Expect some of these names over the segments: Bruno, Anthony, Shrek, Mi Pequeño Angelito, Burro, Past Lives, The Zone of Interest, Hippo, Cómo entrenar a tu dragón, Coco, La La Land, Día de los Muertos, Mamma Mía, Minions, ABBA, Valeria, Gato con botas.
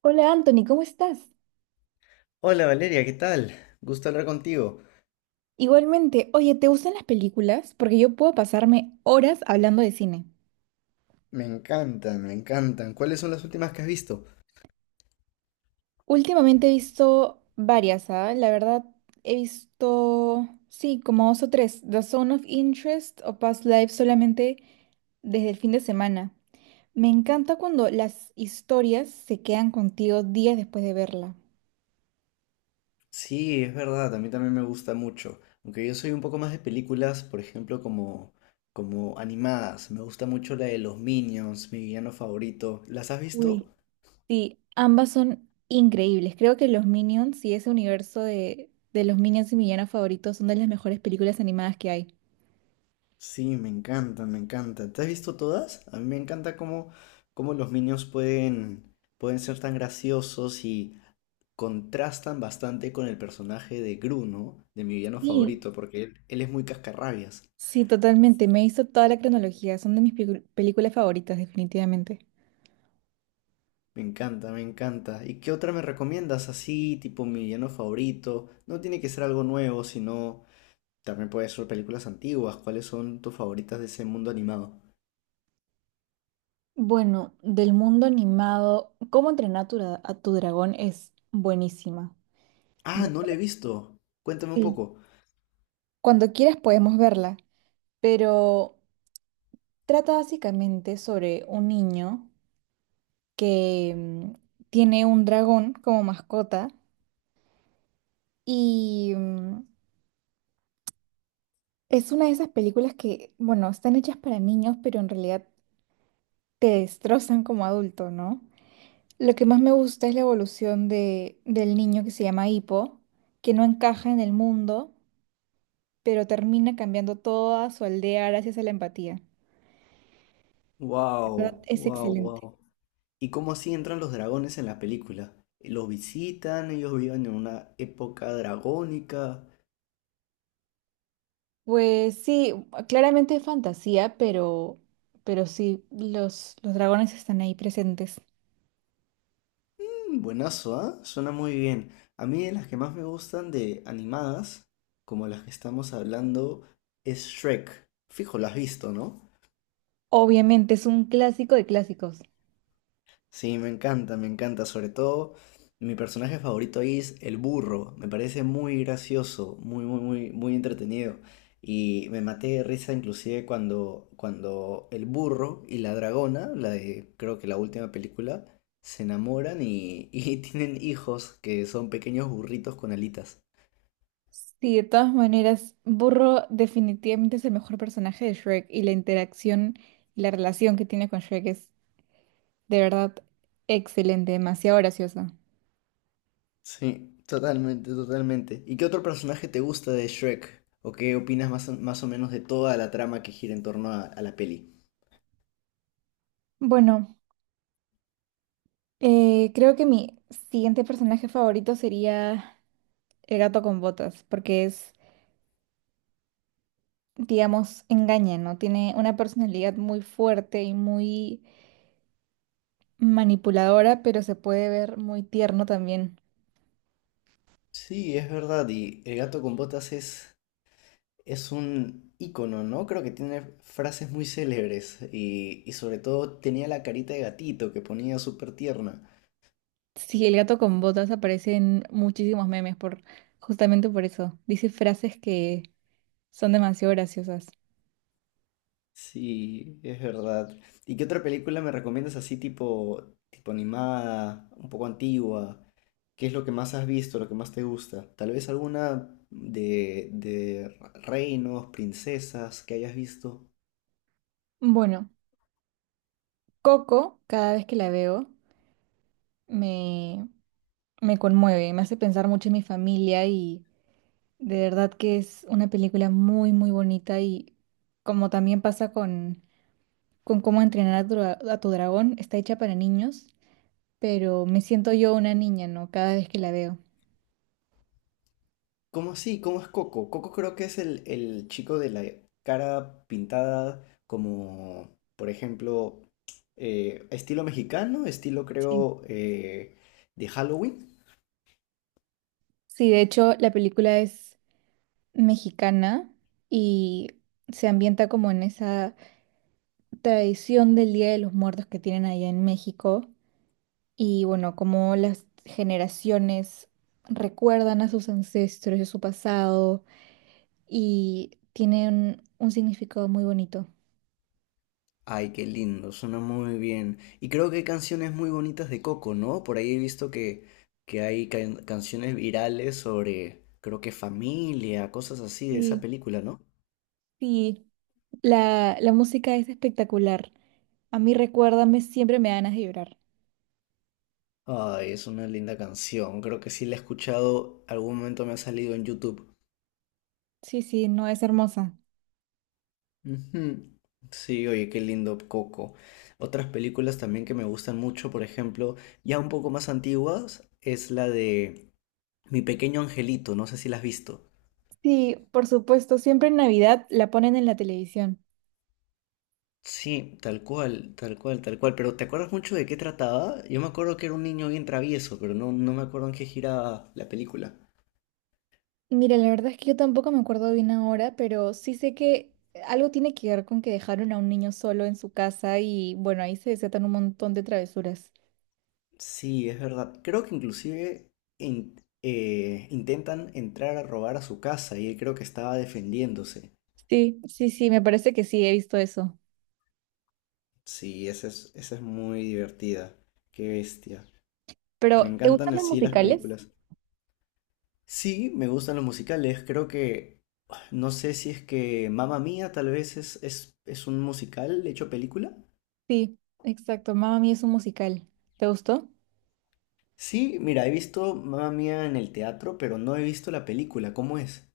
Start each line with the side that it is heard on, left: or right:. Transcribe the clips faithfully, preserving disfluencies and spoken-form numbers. right: Hola Anthony, ¿cómo estás?
left: Hola Valeria, ¿qué tal? Gusto hablar contigo.
right: Igualmente, oye, ¿te gustan las películas? Porque yo puedo pasarme horas hablando de cine.
left: Me encantan, me encantan. ¿Cuáles son las últimas que has visto?
right: Últimamente he visto varias, ¿ah? La verdad, he visto, sí, como dos o tres, The Zone of Interest o Past Lives solamente desde el fin de semana. Me encanta cuando las historias se quedan contigo días después de verla.
left: Sí, es verdad, a mí también me gusta mucho. Aunque yo soy un poco más de películas, por ejemplo, como, como animadas. Me gusta mucho la de los Minions, mi villano favorito. ¿Las has visto?
right: Sí, ambas son increíbles. Creo que los Minions y ese universo de, de los Minions y mi villano favorito son de las mejores películas animadas que hay.
left: Sí, me encantan, me encantan. ¿Te has visto todas? A mí me encanta cómo, cómo los Minions pueden, pueden ser tan graciosos y contrastan bastante con el personaje de Bruno, de mi villano
right: Sí,
left: favorito, porque él, él es muy cascarrabias.
right: sí, totalmente. Me hizo toda la cronología. Son de mis picu- películas favoritas, definitivamente.
left: Me encanta, me encanta. ¿Y qué otra me recomiendas así, tipo mi villano favorito? No tiene que ser algo nuevo, sino también puede ser películas antiguas. ¿Cuáles son tus favoritas de ese mundo animado?
right: Bueno, del mundo animado, ¿cómo entrenar a tu dra- a tu dragón? Es buenísima.
left: Ah,
right: Bu-
left: no le he visto. Cuéntame un
right: Sí.
left: poco.
right: Cuando quieras podemos verla, pero trata básicamente sobre un niño que mm, tiene un dragón como mascota. Y mm, es una de esas películas que, bueno, están hechas para niños, pero en realidad te destrozan como adulto, ¿no? Lo que más me gusta es la evolución de, del niño que se llama Hippo, que no encaja en el mundo, pero termina cambiando toda su aldea gracias a la empatía. De verdad,
left: Wow,
right: es
left: wow,
right: excelente.
left: wow. ¿Y cómo así entran los dragones en la película? ¿Los visitan? ¿Ellos viven en una época dragónica?
right: Pues sí, claramente es fantasía, pero, pero sí, los, los dragones están ahí presentes.
left: Buenazo, ¿ah? Suena muy bien. A mí de las que más me gustan de animadas, como las que estamos hablando, es Shrek. Fijo, lo has visto, ¿no?
right: Obviamente es un clásico de clásicos.
left: Sí, me encanta, me encanta. Sobre todo, mi personaje favorito ahí es el burro. Me parece muy gracioso, muy, muy, muy, muy entretenido. Y me maté de risa inclusive cuando, cuando el burro y la dragona, la de creo que la última película, se enamoran y, y tienen hijos que son pequeños burritos con alitas.
right: Sí, de todas maneras, Burro definitivamente es el mejor personaje de Shrek y la interacción y la relación que tiene con Shrek es de verdad excelente, demasiado graciosa.
left: Sí, totalmente, totalmente. ¿Y qué otro personaje te gusta de Shrek? ¿O qué opinas más o, más o menos de toda la trama que gira en torno a, a la peli?
right: Bueno, eh, creo que mi siguiente personaje favorito sería el gato con botas, porque es, digamos, engaña, ¿no? Tiene una personalidad muy fuerte y muy manipuladora, pero se puede ver muy tierno también.
left: Sí, es verdad, y el gato con botas es, es un ícono, ¿no? Creo que tiene frases muy célebres y, y sobre todo tenía la carita de gatito que ponía súper tierna.
right: Sí, el gato con botas aparece en muchísimos memes por justamente por eso. Dice frases que son demasiado graciosas.
left: Sí, es verdad. ¿Y qué otra película me recomiendas así tipo, tipo animada, un poco antigua? ¿Qué es lo que más has visto, lo que más te gusta? Tal vez alguna de, de reinos, princesas que hayas visto.
right: Bueno, Coco, cada vez que la veo, me, me conmueve, me hace pensar mucho en mi familia y de verdad que es una película muy, muy bonita y como también pasa con, con cómo entrenar a tu dra- a tu dragón, está hecha para niños, pero me siento yo una niña, ¿no? Cada vez que la veo.
left: ¿Cómo así? ¿Cómo es Coco? Coco creo que es el, el chico de la cara pintada como, por ejemplo, eh, estilo mexicano, estilo
right: Sí.
left: creo eh, de Halloween.
right: Sí, de hecho, la película es mexicana y se ambienta como en esa tradición del Día de los Muertos que tienen allá en México y bueno, como las generaciones recuerdan a sus ancestros y a su pasado y tienen un significado muy bonito.
left: Ay, qué lindo, suena muy bien. Y creo que hay canciones muy bonitas de Coco, ¿no? Por ahí he visto que, que hay can- canciones virales sobre, creo que familia, cosas así de esa
right: Sí,
left: película, ¿no?
right: sí. La, la música es espectacular. A mí recuérdame, siempre me dan ganas de llorar.
left: Ay, es una linda canción. Creo que sí la he escuchado, algún momento me ha salido en YouTube.
right: Sí, sí, no es hermosa.
left: Ujú. Sí, oye, qué lindo Coco. Otras películas también que me gustan mucho, por ejemplo, ya un poco más antiguas, es la de Mi Pequeño Angelito, no sé si la has visto.
right: Sí, por supuesto, siempre en Navidad la ponen en la televisión.
left: Sí, tal cual, tal cual, tal cual. Pero ¿te acuerdas mucho de qué trataba? Yo me acuerdo que era un niño bien travieso, pero no, no me acuerdo en qué giraba la película.
right: Mira, la verdad es que yo tampoco me acuerdo bien ahora, pero sí sé que algo tiene que ver con que dejaron a un niño solo en su casa y bueno, ahí se desatan un montón de travesuras.
left: Sí, es verdad. Creo que inclusive in- eh, intentan entrar a robar a su casa y él creo que estaba defendiéndose.
right: Sí, sí, sí, me parece que sí, he visto eso.
left: Sí, esa es, esa es muy divertida. Qué bestia. Me
right: Pero ¿te gustan
left: encantan
right: los
left: así las
right: musicales?
left: películas. Sí, me gustan los musicales. Creo que, no sé si es que Mamma Mía tal vez es, es, es un musical hecho película.
right: Sí, exacto, Mamma Mía es un musical. ¿Te gustó?
left: Sí, mira, he visto Mamma Mía en el teatro, pero no he visto la película. ¿Cómo es?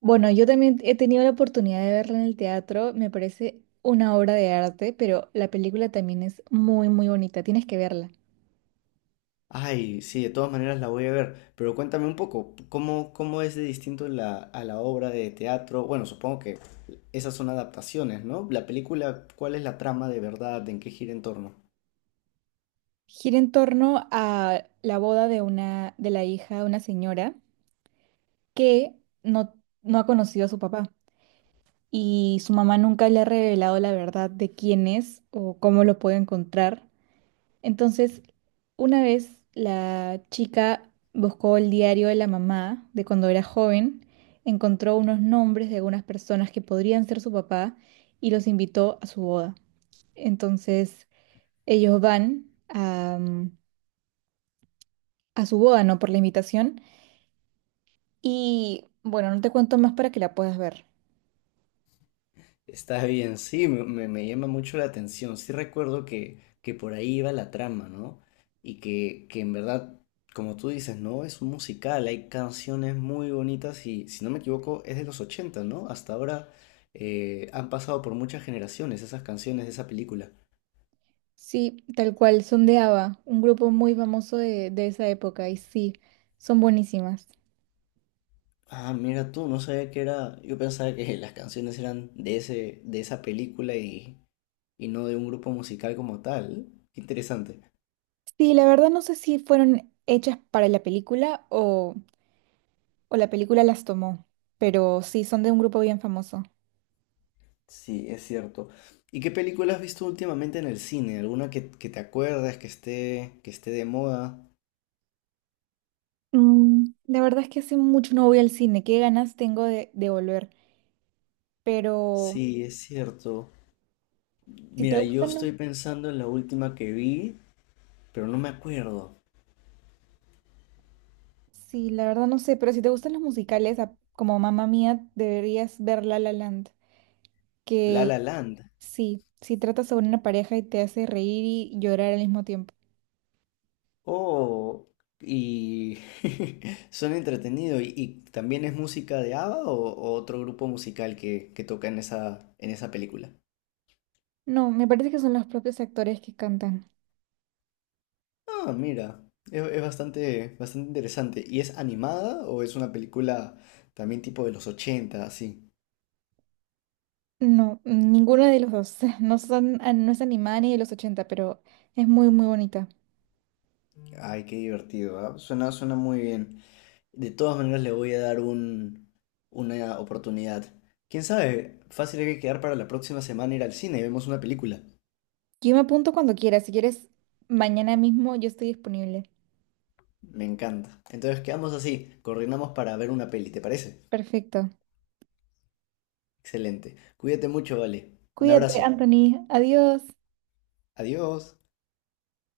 right: Bueno, yo también he tenido la oportunidad de verla en el teatro, me parece una obra de arte, pero la película también es muy, muy bonita, tienes que verla.
left: Ay, sí, de todas maneras la voy a ver. Pero cuéntame un poco, ¿cómo, cómo es de distinto la, a la obra de teatro? Bueno, supongo que esas son adaptaciones, ¿no? La película, ¿cuál es la trama de verdad? ¿En qué gira en torno?
right: Gira en torno a la boda de una, de la hija de una señora que no, no ha conocido a su papá y su mamá nunca le ha revelado la verdad de quién es o cómo lo puede encontrar. Entonces, una vez la chica buscó el diario de la mamá de cuando era joven, encontró unos nombres de algunas personas que podrían ser su papá y los invitó a su boda. Entonces, ellos van a mm, a su boda, no por la invitación. Y bueno, no te cuento más para que la puedas ver.
left: Está bien, sí, me, me- me llama mucho la atención. Sí recuerdo que, que por ahí iba la trama, ¿no? Y que, que en verdad, como tú dices, ¿no? Es un musical, hay canciones muy bonitas y, si no me equivoco, es de los ochenta, ¿no? Hasta ahora eh, han pasado por muchas generaciones esas canciones de esa película.
right: Sí, tal cual, son de ABBA, un grupo muy famoso de, de esa época, y sí, son buenísimas.
left: Ah, mira tú, no sabía que era. Yo pensaba que las canciones eran de ese, de esa película y, y no de un grupo musical como tal. Qué interesante.
right: Sí, la verdad no sé si fueron hechas para la película o, o la película las tomó, pero sí, son de un grupo bien famoso.
left: Sí, es cierto. ¿Y qué película has visto últimamente en el cine? ¿Alguna que, que te acuerdas que esté, que esté de moda?
right: Mm, la verdad es que hace mucho no voy al cine, qué ganas tengo de, de volver, pero
left: Sí, es cierto.
right: si te
left: Mira, yo
right: gustan... los-
left: estoy pensando en la última que vi, pero no me acuerdo.
right: Sí, la verdad no sé, pero si te gustan los musicales, a- como Mamá Mía, deberías ver La La Land,
left: La
right: que
left: La Land.
right: sí, sí trata sobre una pareja y te hace reír y llorar al mismo tiempo.
left: Oh, y suena entretenido. ¿Y, y también es música de ABBA o, o otro grupo musical que, que toca en esa, en esa película?
right: No, me parece que son los propios actores que cantan.
left: Ah, mira, es, es bastante, bastante interesante. ¿Y es animada o es una película también tipo de los ochenta así?
right: No, ninguno de los dos. No son, ah, no es animada ni de los ochenta, pero es muy, muy bonita.
left: Ay, qué divertido, ¿ah? Suena, suena muy bien. De todas maneras le voy a dar un, una oportunidad. ¿Quién sabe? Fácil hay que quedar para la próxima semana ir al cine y vemos una película.
right: Yo me apunto cuando quieras. Si quieres, mañana mismo yo estoy disponible.
left: Me encanta. Entonces quedamos así, coordinamos para ver una peli, ¿te parece?
right: Perfecto.
left: Excelente. Cuídate mucho, vale. Un
right: Cuídate,
left: abrazo.
right: Anthony. Adiós.
left: Adiós.